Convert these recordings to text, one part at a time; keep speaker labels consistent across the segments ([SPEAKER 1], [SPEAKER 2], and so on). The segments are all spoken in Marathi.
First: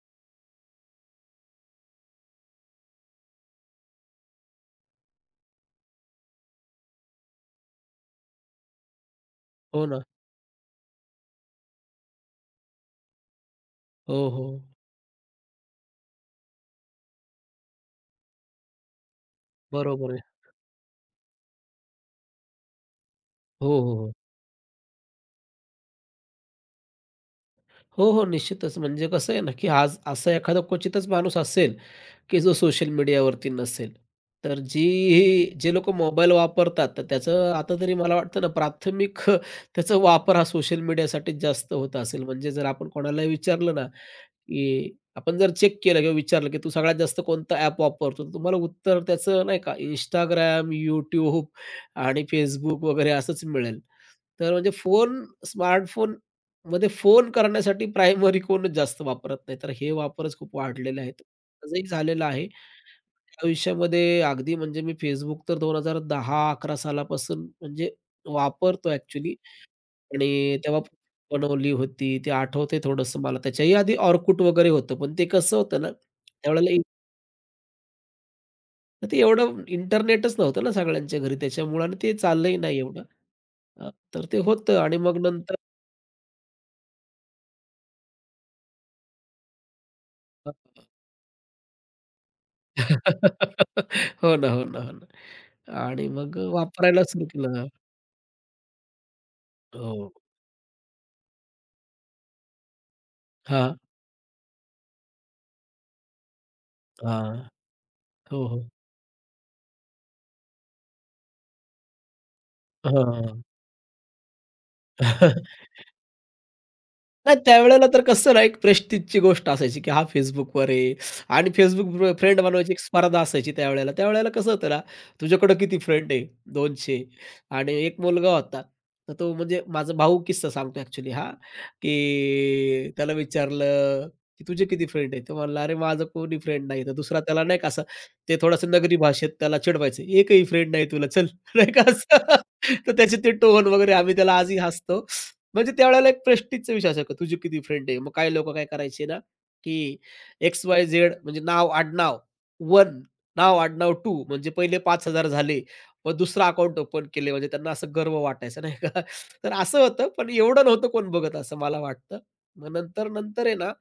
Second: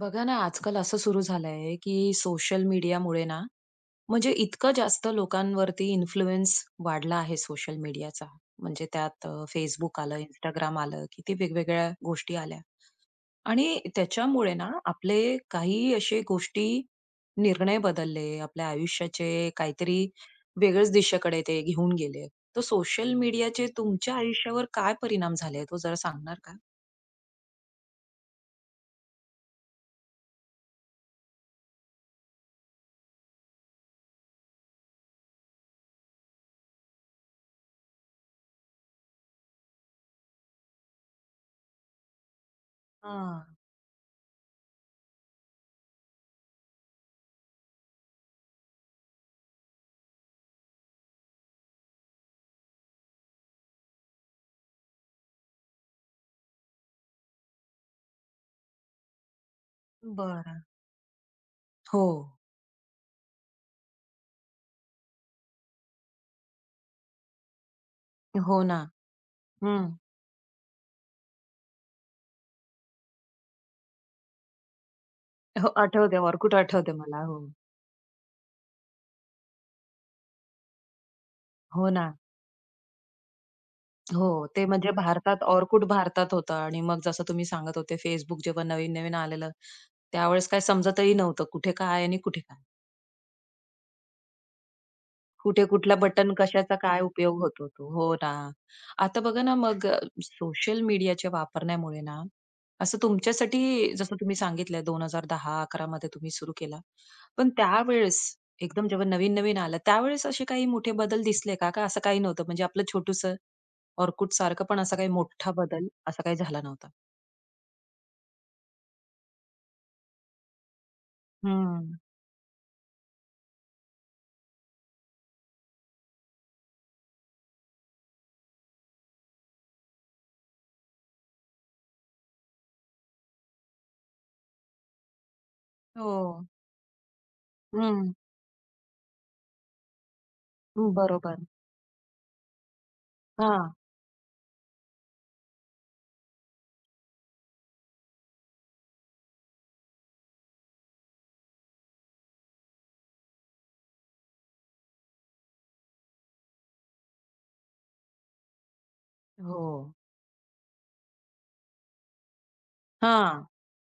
[SPEAKER 1] बघा ना, आजकाल असं सुरू झालंय, की सोशल मीडियामुळे ना, म्हणजे इतकं जास्त लोकांवरती इन्फ्लुअन्स वाढला आहे सोशल मीडियाचा. म्हणजे त्यात
[SPEAKER 2] हो
[SPEAKER 1] Facebook
[SPEAKER 2] ना.
[SPEAKER 1] आलं, Instagram आलं, किती वेगवेगळ्या गोष्टी आल्या. आणि
[SPEAKER 2] हो, हो.
[SPEAKER 1] त्याच्यामुळे ना, आपले काही असे गोष्टी, निर्णय बदलले, आपल्या आयुष्याचे काहीतरी
[SPEAKER 2] बरोबर आहे.
[SPEAKER 1] वेगळ्याच दिशेकडे ते घेऊन गेले. तर सोशल मीडियाचे
[SPEAKER 2] हो, हो, हो.
[SPEAKER 1] तुमच्या आयुष्यावर काय परिणाम झाले आहेत हो, जरा सांगणार का?
[SPEAKER 2] हो, हो. निश्चितच. म्हणजे कसं आहे ना, की आज असा एखादा क्वचितच माणूस असेल, की जो सोशल मीडियावरती नसेल. तर जी जे लोकं मोबाईल वापरतात, तर त्याचं आता तरी मला वाटतं ना, प्राथमिक त्याचा वापर हा सोशल मीडियासाठीच जास्त होत असेल. म्हणजे जर आपण कोणालाही
[SPEAKER 1] हां,
[SPEAKER 2] विचारलं ना, की आपण जर चेक केलं किंवा विचारलं की तू सगळ्यात जास्त कोणतं ॲप वापरतो? तर तुम्हाला उत्तर त्याचं नाही का Instagram, YouTube आणि Facebook वगैरे असंच मिळेल. तर म्हणजे स्मार्टफोनमध्ये फोन करण्यासाठी प्रायमरी कोणच जास्त वापरत नाही. तर हे वापरच खूप
[SPEAKER 1] बरं.
[SPEAKER 2] वाढलेले आहेत. आजही
[SPEAKER 1] हो.
[SPEAKER 2] झालेलं आहे. आयुष्यामध्ये अगदी म्हणजे मी Facebook तर 2010-11 सालापासून म्हणजे
[SPEAKER 1] हो ना.
[SPEAKER 2] वापरतो ॲक्चुअली.
[SPEAKER 1] हं.
[SPEAKER 2] आणि तेव्हा बनवली होती. ते आठवतंय थोडंसं मला. त्याच्याही आधी Orkut वगैरे होतं. पण ते कसं
[SPEAKER 1] हो,
[SPEAKER 2] होतं ना,
[SPEAKER 1] आठवते ऑर्कुट
[SPEAKER 2] त्यावेळेला इ
[SPEAKER 1] आठवते मला. हो.
[SPEAKER 2] ते एवढं इंटरनेटच नव्हतं ना सगळ्यांच्या घरी. त्याच्यामुळं
[SPEAKER 1] हो
[SPEAKER 2] आणि ते
[SPEAKER 1] ना.
[SPEAKER 2] चाललंही नाही एवढं. अ, तर
[SPEAKER 1] हो,
[SPEAKER 2] ते
[SPEAKER 1] ते
[SPEAKER 2] होतं
[SPEAKER 1] म्हणजे
[SPEAKER 2] आणि मग
[SPEAKER 1] भारतात
[SPEAKER 2] नंतर
[SPEAKER 1] ऑर्कुट भारतात होतं आणि मग जसं तुम्ही सांगत होते Facebook जेव्हा नवीन-नवीन आलेलं, त्यावेळेस काय समजतही नव्हतं कुठे काय आणि कुठे काय.
[SPEAKER 2] हो ना, हो ना, हो ना.
[SPEAKER 1] कुठे कुठला
[SPEAKER 2] आणि
[SPEAKER 1] बटन
[SPEAKER 2] मग
[SPEAKER 1] कशाचा काय
[SPEAKER 2] वापरायला सुरू
[SPEAKER 1] उपयोग होतो
[SPEAKER 2] केलं.
[SPEAKER 1] तो. हो ना. आता बघा ना मग
[SPEAKER 2] हो.
[SPEAKER 1] सोशल मीडियाच्या वापरण्यामुळे ना, असं तुमच्यासाठी
[SPEAKER 2] हां,
[SPEAKER 1] जसं तुम्ही सांगितलं 2010-11 मध्ये तुम्ही सुरू केला.
[SPEAKER 2] हां.
[SPEAKER 1] पण त्यावेळेस
[SPEAKER 2] हो, हो.
[SPEAKER 1] एकदम जेव्हा नवीन-नवीन आलं, त्यावेळेस असे काही मोठे बदल दिसले का? का असं काही नव्हतं? म्हणजे आपलं छोटूसं
[SPEAKER 2] हां.
[SPEAKER 1] Orkut सारखं पण असा काही मोठा बदल असा काही झाला नव्हता?
[SPEAKER 2] नाही त्यावेळेला तर कसं ना, एक प्रेस्टिजची गोष्ट असायची, की हा Facebookवर आहे आणि
[SPEAKER 1] हं.
[SPEAKER 2] Facebook फ्रेंड बनवायची एक स्पर्धा असायची त्यावेळेला. त्यावेळेला कसं होतं ना, तुझ्याकडं किती फ्रेंड आहे? 200 आणि एक मुलगा होता. तर तो म्हणजे माझा भाऊ किस्सा सांगतो ॲक्चुअली हा, की त्याला विचारलं, की "तुझे किती फ्रेंड आहेत?" तो म्हणला, "अरे माझं
[SPEAKER 1] हो.
[SPEAKER 2] कोणी फ्रेंड नाही." तर दुसरा त्याला नाही का असं
[SPEAKER 1] हं.
[SPEAKER 2] ते थोडंसं नगरी भाषेत त्याला चिडवायचं, "एकही फ्रेंड नाही तुला, चल."
[SPEAKER 1] बरोबर.
[SPEAKER 2] नाही का असं. तर त्याचे ते टोन
[SPEAKER 1] हां.
[SPEAKER 2] वगैरे आम्ही त्याला आजही हसतो. म्हणजे त्यावेळेला एक प्रेस्टिजचा विषय असायचा, तुझी किती फ्रेंड आहे. मग काही लोकं काय करायचे ना, की एक्स-वाय-झेड म्हणजे नाव, आडनाव वन नाव, आडनाव 2 म्हणजे पहिले 5,000 झाले. मग दुसरं अकाउंट ओपन केले म्हणजे त्यांना असं गर्व वाटायचा नाही का. तर
[SPEAKER 1] हो.
[SPEAKER 2] असं होतं, पण एवढं नव्हतं कोण बघत असं मला वाटतं. मग नंतर,
[SPEAKER 1] हां.
[SPEAKER 2] नंतर आहे ना,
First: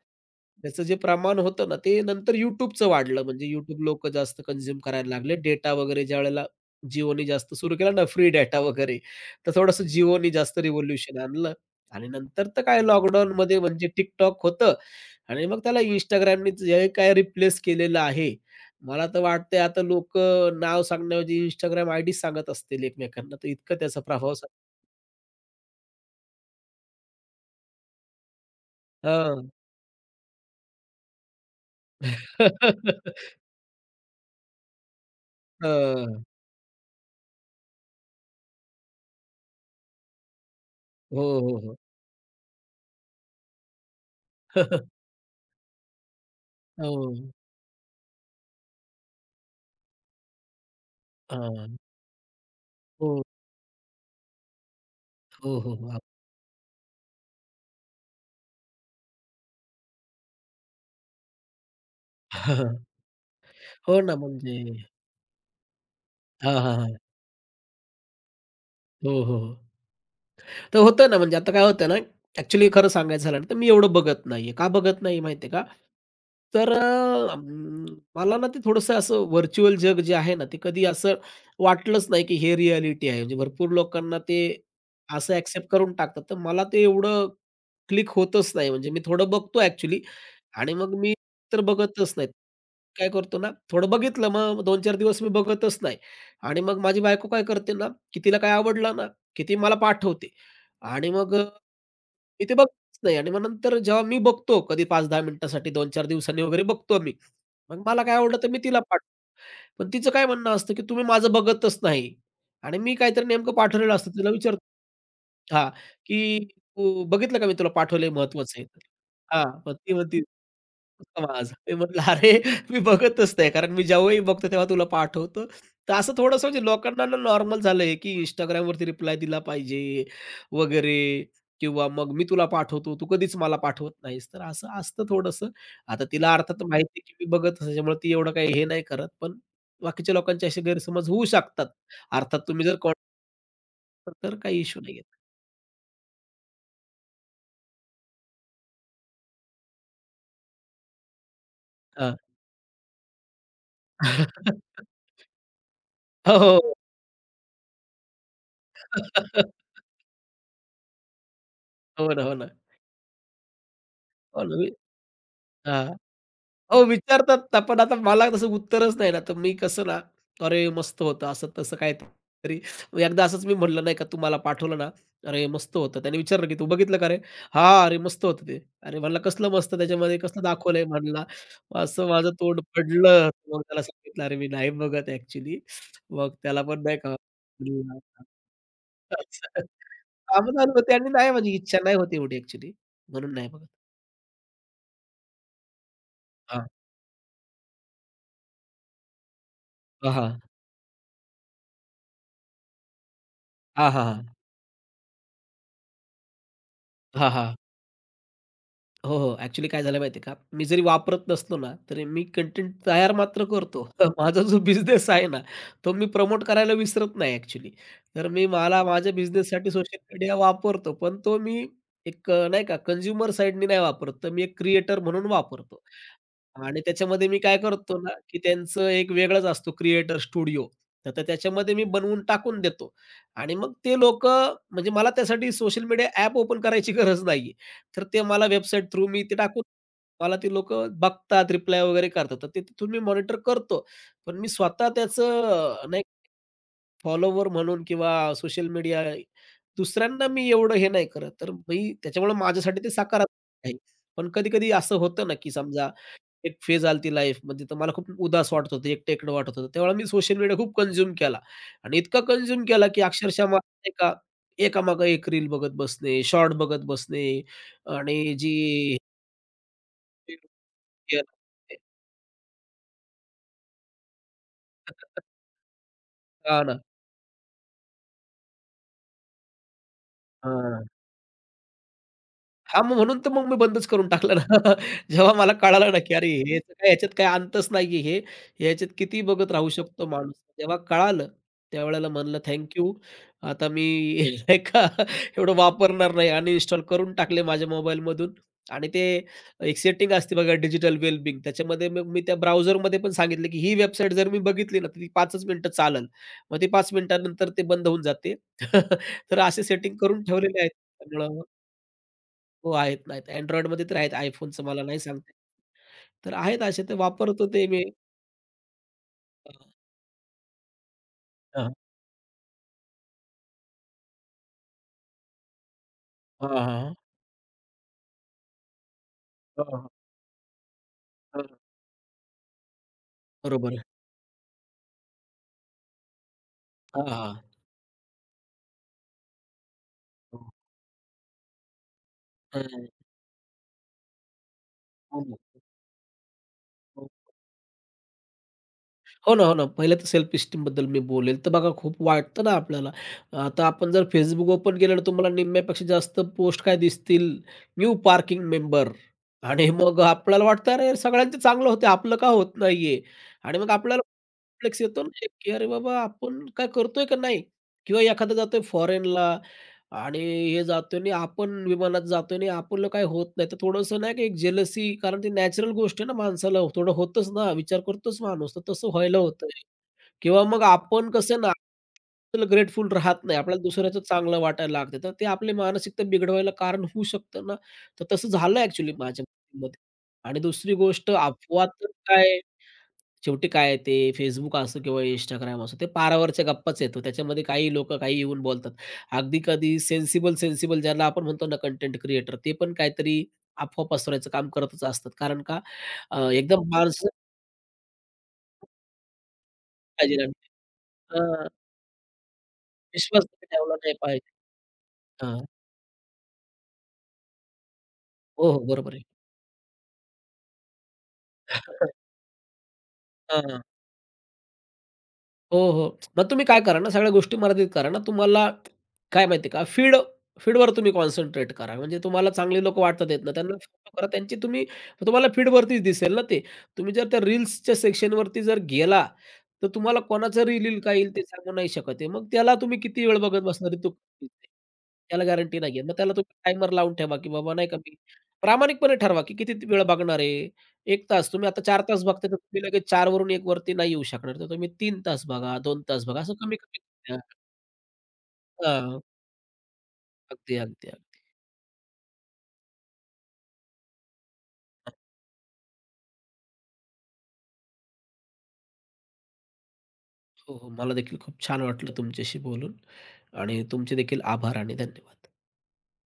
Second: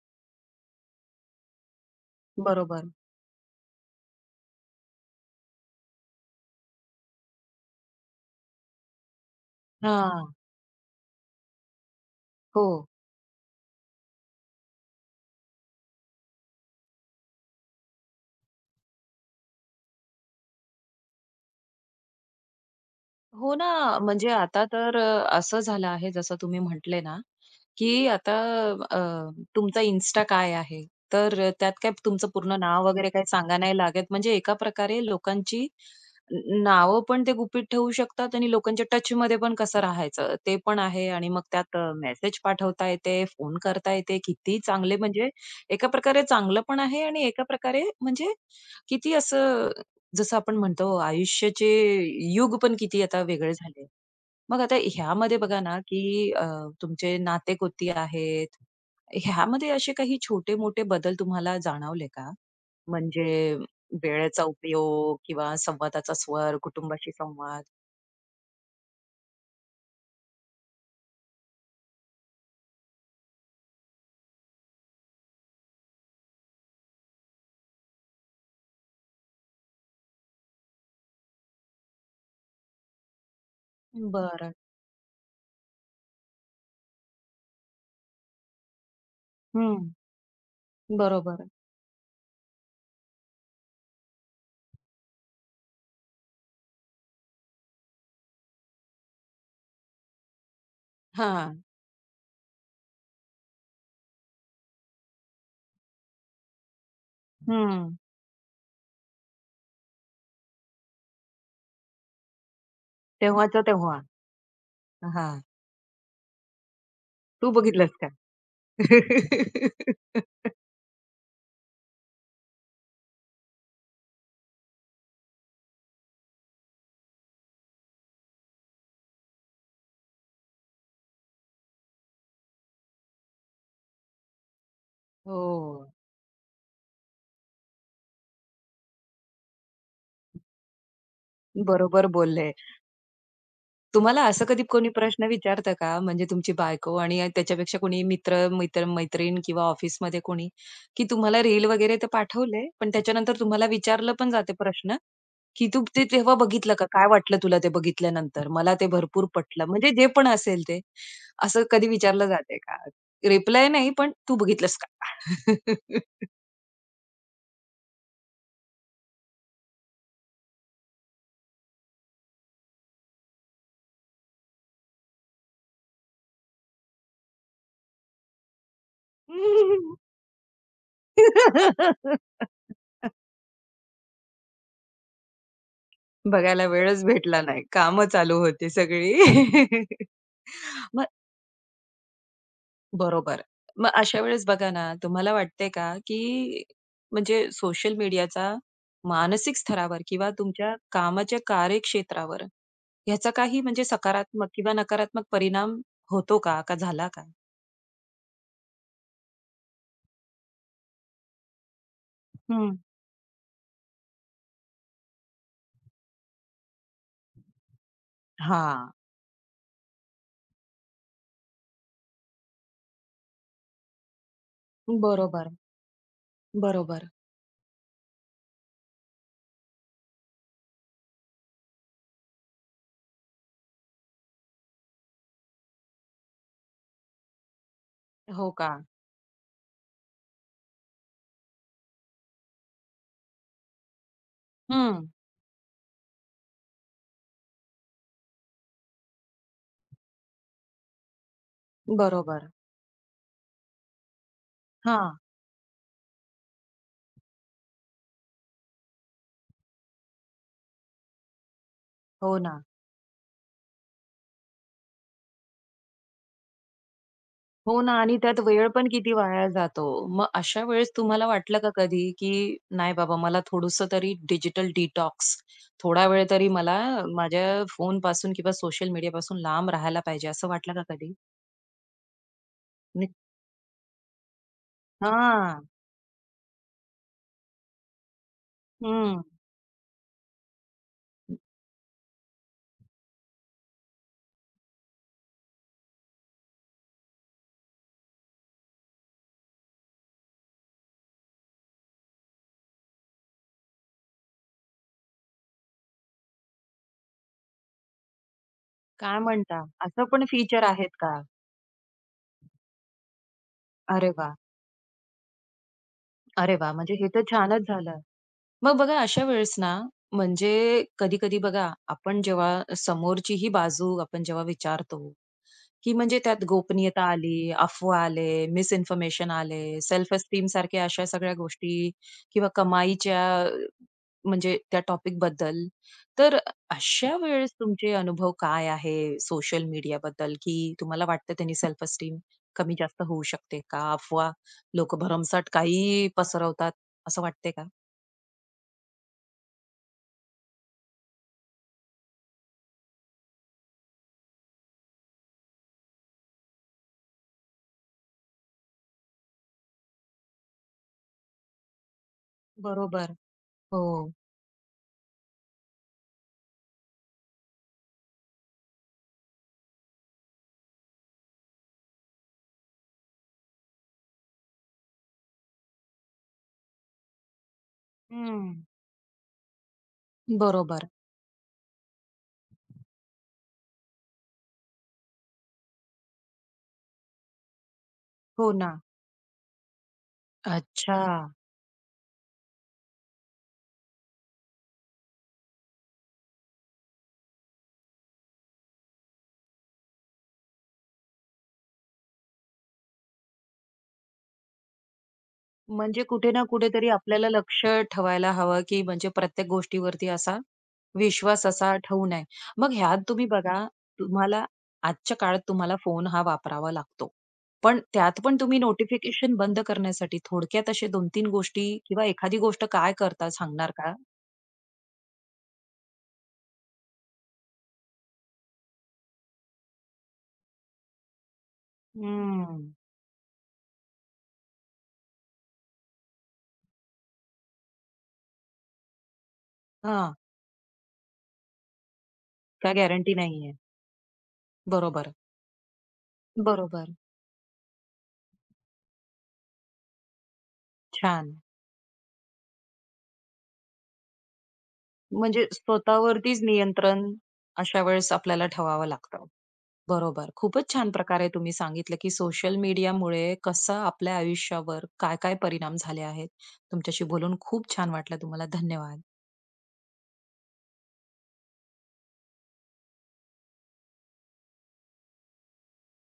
[SPEAKER 2] त्याचं जे प्रमाण होतं ना, ते नंतर YouTubeचं
[SPEAKER 1] बरोबर.
[SPEAKER 2] वाढलं. म्हणजे YouTube लोकं जास्त कंझ्युम करायला लागले. डेटा वगैरे ज्यावेळेला Jioने जास्त सुरू केला ना, फ्री डेटा वगैरे, तर थोडंसं Jioने
[SPEAKER 1] हां.
[SPEAKER 2] जास्त रिव्होल्यूशन आणलं. आणि नंतर तर
[SPEAKER 1] हो.
[SPEAKER 2] काय लॉकडाऊनमध्ये म्हणजे TikTok होतं आणि मग त्याला Instagramनी जे काय रिप्लेस केलेलं आहे. मला तर वाटतंय आता लोक नाव सांगण्याऐवजी Instagram आयडी सांगत असतील एकमेकांना, तर
[SPEAKER 1] हो
[SPEAKER 2] इतकं त्याचा
[SPEAKER 1] ना, म्हणजे
[SPEAKER 2] प्रभाव स.
[SPEAKER 1] आता तर असं झालं आहे जसं तुम्ही म्हटले ना, की आता अ,
[SPEAKER 2] हां.
[SPEAKER 1] तुमचा Insta काय आहे? तर त्यात काय तुमचं
[SPEAKER 2] हां.
[SPEAKER 1] पूर्ण नाव वगैरे काही सांगा नाही लागत. म्हणजे एका प्रकारे लोकांची नावं पण ते गुपित ठेवू शकतात आणि लोकांच्या टचमध्ये पण कसं राहायचं ते पण आहे
[SPEAKER 2] हो,
[SPEAKER 1] आणि मग
[SPEAKER 2] हो, हो.
[SPEAKER 1] त्यात मेसेज पाठवता येते, फोन करता येते. किती चांगले म्हणजे एका प्रकारे चांगलं पण
[SPEAKER 2] हो.
[SPEAKER 1] आहे आणि एका प्रकारे म्हणजे किती असं जसं आपण म्हणतो आयुष्याचे
[SPEAKER 2] हां.
[SPEAKER 1] युग पण किती
[SPEAKER 2] हो,
[SPEAKER 1] आता वेगळे झाले. मग आता ह्यामध्ये
[SPEAKER 2] हो,
[SPEAKER 1] बघा
[SPEAKER 2] हो,
[SPEAKER 1] ना,
[SPEAKER 2] हो.
[SPEAKER 1] की तुमचे नातेगोती आहेत, ह्यामध्ये असे काही छोटे-मोठे बदल तुम्हाला जाणवले का? म्हणजे
[SPEAKER 2] हो ना,
[SPEAKER 1] वेळेचा
[SPEAKER 2] म्हणजे
[SPEAKER 1] उपयोग किंवा संवादाचा
[SPEAKER 2] हां,
[SPEAKER 1] स्वर,
[SPEAKER 2] हां, हां.
[SPEAKER 1] कुटुंबाशी संवाद?
[SPEAKER 2] हो, हो, हो. तर होतं ना, म्हणजे आता काय होतं ना, ॲक्चुअली खरं सांगायचं झालं ना, तर मी एवढं बघत नाहीये. का बघत नाही माहिती का? तर अ, अं, म, मला ना ते थोडंसं असं व्हर्चुअल जग जे आहे ना, ते कधी असं वाटलंच नाही, की हे रिॲलिटी आहे. म्हणजे भरपूर लोकांना ते
[SPEAKER 1] बरं.
[SPEAKER 2] असं ॲक्सेप्ट करून टाकतात. तर मला ते एवढं क्लिक होतच नाही. म्हणजे मी थोडं बघतो
[SPEAKER 1] हं.
[SPEAKER 2] ॲक्चुअली आणि मग मी
[SPEAKER 1] बरोबर.
[SPEAKER 2] तर बघतच नाही. काय करतो ना, थोडं बघितलं मग 2-4 दिवस मी बघतच नाही आणि मग माझी बायको काय करते ना, की तिला काय आवडलं ना, की ती मला पाठवते. आणि मग अ,
[SPEAKER 1] हां.
[SPEAKER 2] मी ते बघतच नाही आणि मग नंतर जेव्हा मी बघतो कधी 5-10 मिनिटासाठी 2-4 दिवसांनी वगैरे बघतो मी. मग
[SPEAKER 1] हं.
[SPEAKER 2] मला काय आवडलं तर मी तिला पाठवतो. पण तिचं काय म्हणणं असतं, की तुम्ही माझं बघतच नाही आणि मी काहीतरी नेमकं
[SPEAKER 1] तेव्हाच्या
[SPEAKER 2] पाठवलेलं
[SPEAKER 1] तेव्हा.
[SPEAKER 2] असतं तिला
[SPEAKER 1] हां.
[SPEAKER 2] विचारतो. हां, की तू बघितलं का
[SPEAKER 1] तू
[SPEAKER 2] मी तुला
[SPEAKER 1] बघितलंस का?
[SPEAKER 2] पाठवलंय महत्वाचं आहे. हां, मग ती म्हणती माझं. मी म्हटलं अरे मी बघतच नाही कारण मी जेव्हाही बघतो तेव्हा तुला पाठवतो. तर असं थोडंसं म्हणजे लोकांना नॉर्मल झालंय, की Instagramवरती रिप्लाय दिला पाहिजे वगैरे किंवा मग मी तुला पाठवतो, तू कधीच मला पाठवत नाहीस. तर असं असतं
[SPEAKER 1] हो.
[SPEAKER 2] थोडंसं. आता तिला अर्थात माहिती आहे की मी बघत असेल, त्यामुळे ती एवढं काही हे नाही करत. पण बाकीच्या लोकांचे असे गैरसमज होऊ शकतात.
[SPEAKER 1] बरोबर
[SPEAKER 2] अर्थात
[SPEAKER 1] बोलले.
[SPEAKER 2] तुम्ही जर कॉन्टॅक्ट
[SPEAKER 1] तुम्हाला
[SPEAKER 2] तर
[SPEAKER 1] असं
[SPEAKER 2] काही
[SPEAKER 1] कधी
[SPEAKER 2] इश्यू
[SPEAKER 1] कोणी
[SPEAKER 2] नाही आहे.
[SPEAKER 1] प्रश्न विचारतं का? म्हणजे तुमची बायको आणि त्याच्यापेक्षा कोणी मित्र, मित्र मैत्रीण किंवा ऑफिसमध्ये कोणी, की तुम्हाला रील वगैरे तर
[SPEAKER 2] हां.
[SPEAKER 1] पाठवले, पण त्याच्यानंतर तुम्हाला विचारलं पण जाते प्रश्न, की "तू ते तेव्हा
[SPEAKER 2] हो, हो.
[SPEAKER 1] बघितलं का? काय वाटलं तुला ते बघितल्यानंतर? मला ते भरपूर पटलं." म्हणजे जे पण असेल ते. असं कधी
[SPEAKER 2] हो ना,
[SPEAKER 1] विचारलं
[SPEAKER 2] हो ना.
[SPEAKER 1] जाते का? रिप्लाय नाही, पण "तू
[SPEAKER 2] हो ना.
[SPEAKER 1] बघितलंस का?"
[SPEAKER 2] हां. हो, विचारतात ना, पण आता मला तसं उत्तरच नाही ना, तर मी कसं ना, "अरे मस्त होतं," असं तसं काहीतरी. मग एकदा असंच मी म्हटलं नाही का, तुम्हाला पाठवलं ना, "अरे मस्त होतं." त्याने विचारलं, की "तू बघितलं का रे?" "हां, अरे मस्त होतं ते." अरे म्हणलं, "कसलं मस्त? त्याच्यामध्ये कसलं दाखवलंय?" म्हणला. असं माझं तोंड पडलं. मग त्याला सांगितलं, "अरे मी नाही बघत ॲक्चुअली." मग त्याला
[SPEAKER 1] बघायला
[SPEAKER 2] पण नाही
[SPEAKER 1] वेळच
[SPEAKER 2] का
[SPEAKER 1] भेटला नाही. कामं चालू होती सगळी. मग
[SPEAKER 2] त्याने नाही माझी इच्छा नाही होती एवढी ॲक्चुअली, म्हणून
[SPEAKER 1] बरोबर.
[SPEAKER 2] नाही बघत.
[SPEAKER 1] मग अशा वेळेस बघा ना, तुम्हाला वाटतंय का, की
[SPEAKER 2] हां.
[SPEAKER 1] म्हणजे सोशल मीडियाचा मानसिक स्तरावर
[SPEAKER 2] हां,
[SPEAKER 1] किंवा
[SPEAKER 2] हां.
[SPEAKER 1] तुमच्या कामाच्या कार्यक्षेत्रावर ह्याचा काही म्हणजे
[SPEAKER 2] हां, हां,
[SPEAKER 1] सकारात्मक किंवा नकारात्मक परिणाम होतो का? का झाला का?
[SPEAKER 2] हां. हो, हो. ॲक्चुअली काय झालं माहिती का? मी जरी वापरत नसलो ना, तरी मी कंटेंट
[SPEAKER 1] हं.
[SPEAKER 2] तयार मात्र करतो. माझा जो बिझनेस आहे ना, तो मी प्रमोट करायला विसरत नाही ॲक्चुअली. तर मला
[SPEAKER 1] हां.
[SPEAKER 2] माझ्या बिझनेससाठी सोशल मीडिया वापरतो, पण तो मी नाही का, कंझ्युमर साइडनी नाही वापरत, तर मी एक क्रिएटर म्हणून
[SPEAKER 1] बरोबर,
[SPEAKER 2] वापरतो. आणि
[SPEAKER 1] बरोबर.
[SPEAKER 2] त्याच्यामध्ये मी काय करतो ना, की त्यांचं एक वेगळाच असतो क्रिएटर स्टुडिओ. तर तर त्याच्यामध्ये मी बनवून टाकून देतो आणि मग ते लोक, म्हणजे मला त्यासाठी सोशल मीडिया ॲप ओपन करायची गरज नाहीये. तर ते मला
[SPEAKER 1] हो का?
[SPEAKER 2] वेबसाईट थ्रू मी ते टाकून मला ती लोक बघतात, रिप्लाय वगैरे करतात. तर ते तिथून मी मॉनिटर करतो. पण मी स्वतः
[SPEAKER 1] हं.
[SPEAKER 2] त्याचं नाही फॉलोवर म्हणून किंवा सोशल मीडिया दुसऱ्यांना मी एवढं हे नाही करत. तर मी त्याच्यामुळे
[SPEAKER 1] बरोबर.
[SPEAKER 2] माझ्यासाठी ते सकारात्मक आहे. पण कधी-कधी असं
[SPEAKER 1] हां.
[SPEAKER 2] होतं ना, की समजा एक फेज आली ती लाईफमध्ये तर मला खूप उदास वाटत होतं, एकटं-एकटं वाटत होतं. त्यावेळेला मी सोशल मीडिया खूप कंझ्युम केला आणि इतका
[SPEAKER 1] हो ना.
[SPEAKER 2] कंझ्युम केला, की अक्षरशः मला नाही का एकामागं एक रील बघत बसणे, शॉर्ट बघत बसणे
[SPEAKER 1] हो ना आणि
[SPEAKER 2] आणि
[SPEAKER 1] त्यात वेळ पण
[SPEAKER 2] जी.
[SPEAKER 1] किती वाया जातो. मग अशा वेळेस तुम्हाला वाटलं का कधी, की नाही बाबा मला थोडंसं तरी डिजिटल डिटॉक्स, थोडा वेळ तरी
[SPEAKER 2] हां ना.
[SPEAKER 1] मला माझ्या फोनपासून किंवा सोशल मीडिया पासून लांब राहायला पाहिजे, असं वाटलं
[SPEAKER 2] हां.
[SPEAKER 1] का कधी?
[SPEAKER 2] हां, मग
[SPEAKER 1] नि
[SPEAKER 2] म्हणून तर मग मी बंदच करून टाकलं ना. जेव्हा मला
[SPEAKER 1] हां.
[SPEAKER 2] कळालं ना, की अरे हे तर काय ह्याच्यात काय अंतच नाहीये हे. ह्याच्यात किती
[SPEAKER 1] हं.
[SPEAKER 2] बघत राहू शकतो माणूस. जेव्हा कळालं, त्यावेळेला म्हणलं थँक आता मी नाही का एवढं वापरणार नाही. अनइन्स्टॉल करून टाकले माझ्या मोबाईलमधून आणि ते एक सेटिंग असते बघा डिजिटल वेलबिंग त्याच्यामध्ये मग मी त्या ब्राउझरमध्ये पण सांगितलं, की ही वेबसाईट जर मी बघितली ना, तर ती 5च मिनिटं चालेल. मग ती 5 मिनिटानंतर ते बंद होऊन जाते.
[SPEAKER 1] काय
[SPEAKER 2] तर
[SPEAKER 1] म्हणता?
[SPEAKER 2] असे सेटिंग
[SPEAKER 1] असं
[SPEAKER 2] करून
[SPEAKER 1] पण
[SPEAKER 2] ठेवलेले
[SPEAKER 1] फीचर
[SPEAKER 2] आहेत.
[SPEAKER 1] आहेत का?
[SPEAKER 2] त्यामुळं हो, आहेत ना. Androidमध्ये तर
[SPEAKER 1] अरे
[SPEAKER 2] आहेत.
[SPEAKER 1] वाह!
[SPEAKER 2] iPhoneचं मला नाही सांगता तर
[SPEAKER 1] अरे
[SPEAKER 2] आहेत
[SPEAKER 1] वाह!
[SPEAKER 2] असे
[SPEAKER 1] म्हणजे
[SPEAKER 2] ते
[SPEAKER 1] हे तर
[SPEAKER 2] वापरतो
[SPEAKER 1] छानच
[SPEAKER 2] ते मी.
[SPEAKER 1] झालं. मग बघा अशा वेळेस ना, म्हणजे कधी-कधी बघा
[SPEAKER 2] हां,
[SPEAKER 1] आपण जेव्हा समोरची ही बाजू आपण जेव्हा विचारतो की म्हणजे त्यात
[SPEAKER 2] हां, हां, हां.
[SPEAKER 1] गोपनीयता आली, अफवा आले, मिसइन्फॉर्मेशन आले,
[SPEAKER 2] हां, हां.
[SPEAKER 1] सेल्फ एस्टीम सारख्या अशा सगळ्या गोष्टी किंवा कमाईच्या
[SPEAKER 2] बरोबर.
[SPEAKER 1] म्हणजे त्या टॉपिक टॉपिकबद्दल. तर
[SPEAKER 2] हां,
[SPEAKER 1] अशा
[SPEAKER 2] हां.
[SPEAKER 1] वेळेस तुमचे अनुभव काय आहे सोशल मीडियाबद्दल,
[SPEAKER 2] हो.
[SPEAKER 1] की तुम्हाला वाटतं त्यांनी सेल्फ एस्टीम कमी
[SPEAKER 2] हं.
[SPEAKER 1] जास्त होऊ शकते का? अफवा लोकं
[SPEAKER 2] हो, हो.
[SPEAKER 1] भरमसाठ काहीही पसरवतात असं वाटते का?
[SPEAKER 2] हो ना, हो ना. पहिलं तर सेल्फ इस्टीमबद्दल मी बोलेल. तर बघा खूप वाटतं ना आपल्याला. आता आपण जर Facebook ओपन केलं ना तुम्हाला निम्म्यापेक्षा जास्त पोस्ट काय दिसतील, न्यू पार्किंग मेंबर आणि मग आपल्याला वाटतं अरे सगळ्यांचं चांगलं होतं आपलं का होत नाहीये?
[SPEAKER 1] बरोबर.
[SPEAKER 2] आणि मग
[SPEAKER 1] हो.
[SPEAKER 2] आपल्याला कॉम्प्लेक्स येतो ना, एक, की अरे बाबा आपण काय करतोय का नाही? किंवा एखादा जातोय फॉरेनला आणि हे जातोय आणि आपण विमानात जातोय आणि आपलं काही होत नाही. तर थोडंसं नाही का एक जेलसी कारण ती नॅचरल गोष्ट आहे ना माणसाला थोडं होतच ना, विचार करतोच
[SPEAKER 1] हं.
[SPEAKER 2] माणूस. तर तसं व्हायला होतंय किंवा मग
[SPEAKER 1] बरोबर.
[SPEAKER 2] आपण कसं ना, आपल्याला ग्रेटफुल राहत नाही. आपल्याला दुसऱ्याचं चांगलं वाटायला लागतं. तर ते आपली मानसिकता बिघडवायला कारण होऊ शकतं ना. तर तसं
[SPEAKER 1] हो
[SPEAKER 2] झालं
[SPEAKER 1] ना.
[SPEAKER 2] ॲक्चुअली माझ्या बाबतीमध्ये. आणि दुसरी
[SPEAKER 1] अच्छा.
[SPEAKER 2] गोष्ट अफवा तर काय शेवटी काय आहे ते Facebook असो किंवा Instagram असो, ते पारावरच्या गप्पाच आहेत. त्याच्यामध्ये काही लोकं काही येऊन बोलतात. अगदी कधी सेन्सिबल, सेन्सिबल ज्याला आपण म्हणतो ना कंटेंट क्रिएटर, ते पण काहीतरी अफवा पसरवायचं काम करतच असतात.
[SPEAKER 1] म्हणजे कुठे ना
[SPEAKER 2] एकदम
[SPEAKER 1] कुठेतरी
[SPEAKER 2] माणसं
[SPEAKER 1] आपल्याला लक्ष ठेवायला हवं, की म्हणजे प्रत्येक गोष्टीवरती
[SPEAKER 2] पाहिजे आणि
[SPEAKER 1] असा विश्वास
[SPEAKER 2] अ,
[SPEAKER 1] असा ठेवू नये. मग ह्यात
[SPEAKER 2] विश्वास
[SPEAKER 1] तुम्ही बघा,
[SPEAKER 2] ठेवला नाही पाहिजे.
[SPEAKER 1] तुम्हाला आजच्या काळात
[SPEAKER 2] हां.
[SPEAKER 1] तुम्हाला फोन हा वापरावा लागतो. पण त्यात पण
[SPEAKER 2] हो, हो.
[SPEAKER 1] तुम्ही
[SPEAKER 2] बरोबर आहे.
[SPEAKER 1] नोटिफिकेशन बंद करण्यासाठी थोडक्यात असे 2-3 गोष्टी किंवा एखादी गोष्ट काय करता
[SPEAKER 2] हां.
[SPEAKER 1] सांगणार का?
[SPEAKER 2] हो, हो. मग तुम्ही काय करा ना, सगळ्या गोष्टी मर्यादित करा ना. तुम्हाला काय माहिती आहे का, फीडवर तुम्ही कॉन्संट्रेट करा. म्हणजे तुम्हाला चांगली
[SPEAKER 1] हम्म.
[SPEAKER 2] लोकं वाटतात आहेत ना, त्यांना फॉलो करा. त्यांची तुम्ही तुम्हाला फीडवरतीच दिसेल ना ते. तुम्ही जर त्या रील्सच्या सेक्शनवरती जर गेला, तर तुम्हाला
[SPEAKER 1] हां,
[SPEAKER 2] कोणाचं रील येईल, काय येईल ते सांगू नाही शकत आहे. मग त्याला
[SPEAKER 1] काय
[SPEAKER 2] तुम्ही किती
[SPEAKER 1] गॅरंटी
[SPEAKER 2] वेळ बघत
[SPEAKER 1] नाहीये.
[SPEAKER 2] बसणार आहे,
[SPEAKER 1] बरोबर.
[SPEAKER 2] त्याला गॅरंटी नाही आहे. मग त्याला तुम्ही टायमर लावून
[SPEAKER 1] बरोबर.
[SPEAKER 2] ठेवा, की बाबा नाही का, मी प्रामाणिकपणे ठरवा, की किती वेळ बघणार आहे. 1 तास.
[SPEAKER 1] छान.
[SPEAKER 2] तुम्ही आता 4 तास बघताय, तर तुम्ही लगेच 4 वरून 1 वरती नाही येऊ शकणार. तर तुम्ही 3 तास
[SPEAKER 1] म्हणजे
[SPEAKER 2] बघा, 2 तास बघा, असं
[SPEAKER 1] स्वतःवरतीच
[SPEAKER 2] कमी-कमी
[SPEAKER 1] नियंत्रण
[SPEAKER 2] द्या.
[SPEAKER 1] अशा वेळेस आपल्याला ठेवावं
[SPEAKER 2] हां.
[SPEAKER 1] लागतं. बरोबर.
[SPEAKER 2] अगदी,
[SPEAKER 1] खूपच
[SPEAKER 2] अगदी,
[SPEAKER 1] छान
[SPEAKER 2] अगदी.
[SPEAKER 1] प्रकारे तुम्ही सांगितलं, की सोशल मीडियामुळे कसं आपल्या आयुष्यावर काय-काय परिणाम झाले आहेत. तुमच्याशी बोलून खूप छान वाटलं. तुम्हाला धन्यवाद.
[SPEAKER 2] हो, हो. मला देखील खूप छान वाटलं तुमच्याशी बोलून आणि तुमचे देखील आभार आणि धन्यवाद.